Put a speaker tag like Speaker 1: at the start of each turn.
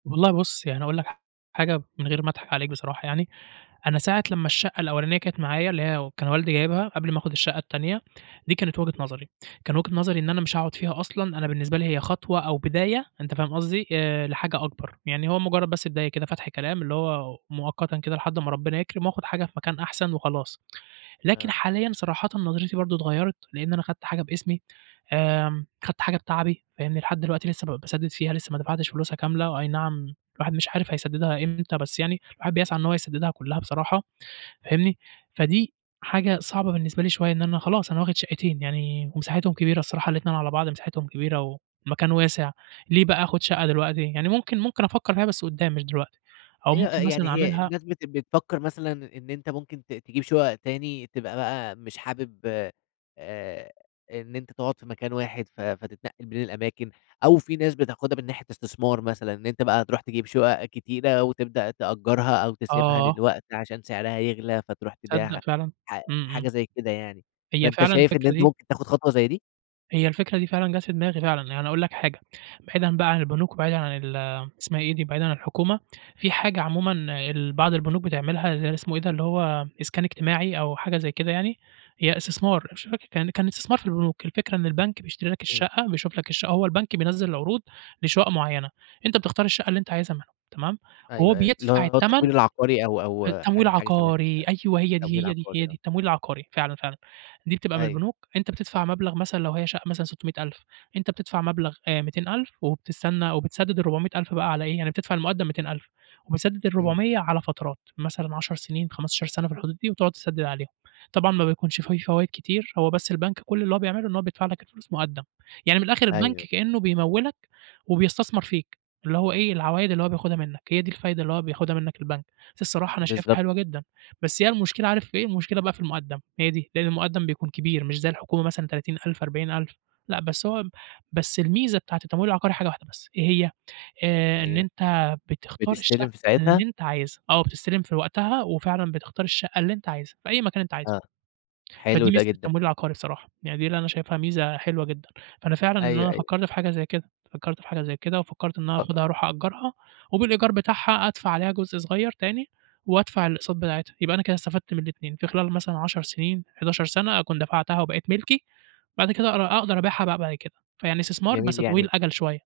Speaker 1: والله بُص، يعني أقول لك ح حاجة من غير ما أضحك عليك بصراحة يعني، أنا ساعة لمّا الشَّقَّة الأولانية كانت معايا، اللي هي كان والدي جايبها، قبل ما آخُد الشّقّة التانية، دي كانت وجهة نظري، كان وجهة نظري إن أنا مش هاقعد فيها أصلًا، أنا بالنسبة لي هي خطوة أو بداية، أنت فاهم قصدي، آآ لحاجة أكبر، يعني هو مُجرّد بس بداية كده فتح كلام، اللي هو مؤقتًا كده لحد ما ربنا يكرم، وآخد حاجة في مكان أحسن وخلاص، لكن
Speaker 2: آه.
Speaker 1: حاليًا صراحةً نظرتي برضه اتغيّرت، لإن أنا خدت حاجة باسمي، آمم خدت حاجة بِتَعَبِي فاهمني، لحد دلوقتي لسه ب باسدِّد فيها، لسه ما دفعتش فلوسها كاملة، وآينعم الواحد مش عارف هيسدّدها إمتى، بس يعني الواحد بيسعى إن هو يسدّدها كُلّها بصراحة فاهمني، فدي حاجة صعبة بالنسبة لي شوية، إن أنا خلاص أنا واخد شَقَّتين، يعني مساحتهم كبيرة الصراحة الاتنين على بعض، مساحتهم كبيرة والمكان واسع، ليه بقى آخد
Speaker 2: إمم.
Speaker 1: شَقّة دلوقتي، يعني ممكن، ممكن أفكر فيها بس قُدَّام مش دلوقتي، أو
Speaker 2: أيوه، آآ
Speaker 1: ممكن
Speaker 2: يعني
Speaker 1: مثلًا
Speaker 2: هي
Speaker 1: أعملها
Speaker 2: الناس بت بتفكر مثلًا إن أنت ممكن ت تجيب شُقق تاني، تبقى بقى مش حابب آآ إن أنت تقعد في مكان واحد، ف فتتنقل بين الأماكن، أو في ناس بتاخدها من ناحية إستثمار مثلًا، إن أنت بقى تروح تجيب شُقق كتيرة، وتبدأ تأجَّرها أو تسيبها
Speaker 1: آه.
Speaker 2: للوقت عشان سعرها يغلى، فتروح
Speaker 1: تصدق
Speaker 2: تبيعها،
Speaker 1: فعلًا،
Speaker 2: ح
Speaker 1: إمم، إمم.
Speaker 2: حاجة زي كده يعني،
Speaker 1: هي
Speaker 2: فانت
Speaker 1: فعلًا
Speaker 2: شايف إن
Speaker 1: الفكرة
Speaker 2: أنت
Speaker 1: دي
Speaker 2: ممكن تاخد خطوة زي دي؟
Speaker 1: هي الفكرة دي فعلًا جات في دماغي فعلًا، يعني هاقول لك حاجة، بعيدًا بقى عن البنوك، وبعيدًا عن ال اسمها إيه دي، بعيدًا عن الحكومة، في حاجة عمومًا ال بعض البنوك بتعملها اسمه إيه ده، اللي هو إسكان اجتماعي أو حاجة زي كده يعني، هي استثمار مش فاكر كان كان استثمار في البنوك، الفكرة إن البنك بيشتري لك
Speaker 2: إمم.
Speaker 1: الشَّقّة، بيشوف لك الشَّقَّة، هو البنك بينزّل العروض لشُقق مُعيّنة، أنت بتختار الشّقّة اللي أنت عايزها منهم تمام، وهو
Speaker 2: أيوه، أيوه، أللي
Speaker 1: بيدفع
Speaker 2: هو
Speaker 1: التمن
Speaker 2: التمويل العقاري أو
Speaker 1: ت
Speaker 2: أو
Speaker 1: تمويل
Speaker 2: حاجة حاجة شبه
Speaker 1: عقاري
Speaker 2: كده،
Speaker 1: أيوه، هي دي،
Speaker 2: تمويل
Speaker 1: هي دي، هي
Speaker 2: عقاري
Speaker 1: دي،
Speaker 2: آه.
Speaker 1: التّمويل العقاري فعلًا، فعلًا، دي بتبقى من
Speaker 2: أيوه.
Speaker 1: البنوك، أنت بتدفع مبلغ مثلًا لو هي شقة مثلًا 600.0000 أنت بتدفع مبلغ آآ 200.000 وبتستنى وبتسدِّد ال400.000 بقى على إيه، يعني بتدفع المُقدم 200.000 وبتسدِّد
Speaker 2: إمم.
Speaker 1: ال400 على فترات، مثلًا 10 سنين 15 سنة في الحدود دي، وتقعد تسدِّد عليها، طبعًا ما بيكونش في فوايد كتير، هو بس البنك كُلّ اللي هو بيعمله إن هو بيدفع لك الفلوس مُقدَّم، يعني من الآخرالبنك
Speaker 2: أيوه.
Speaker 1: كأنّه بيموّلك وبيستثمر فيك، اللي هو إيه العوايد اللي هو بياخدها منك، هي دي الفايدة اللي هو بياخدها منك البنك، بس الصراحة أنا شايفها
Speaker 2: بالضبط.
Speaker 1: حلوة جدًا، بس هي المشكلة عارف في إيه، المشكلة بقى في الُمقدم، هي دي لإن المُقدَّم بيكون كبير مش زي الحكومة مثلًا 30.000 40.0000 لأ، بس هوب بس الميزة بتاعة التمويل العقاري حاجة واحدة بس إيه هي؟ آآ إن
Speaker 2: أيوه،
Speaker 1: أنت بتختار الشّقّة
Speaker 2: بتستلم في ساعتها؟
Speaker 1: اللي أنت عايزها آه، بتستلم في وقتها، وفعلًا بتختار الشقة اللي أنت عايزها في أي مكان أنت عايزه،
Speaker 2: آه، حلو
Speaker 1: فدي
Speaker 2: ده
Speaker 1: ميزة
Speaker 2: جدًا.
Speaker 1: التمويل العقاري بصراحة. يعني دي اللي أنا شايفها ميزة حلوة جدًا، فأنا فعلًا إن
Speaker 2: أيوه،
Speaker 1: أنا
Speaker 2: أيوه.
Speaker 1: فكرت في حاجة زي كده، فكرت في حاجة زي كده، وفكرت إن أنا
Speaker 2: أ
Speaker 1: آخدها أروح أأجرها، وبالإيجار بتاعها أدفع عليها جزء صغير تاني، وأدفع الأقساط بتاعتها، يبقى أنا كده استفدت من الإتنين، في خلال مثلًا 10 سنين، 11 سنة، أكون دفعتها وبقت ملكي، وبعد كده أر أقدر أبيعها بقى بعد كده، فيعني إستثمار
Speaker 2: جميل
Speaker 1: بس طويل
Speaker 2: يعني
Speaker 1: الأجل شوية.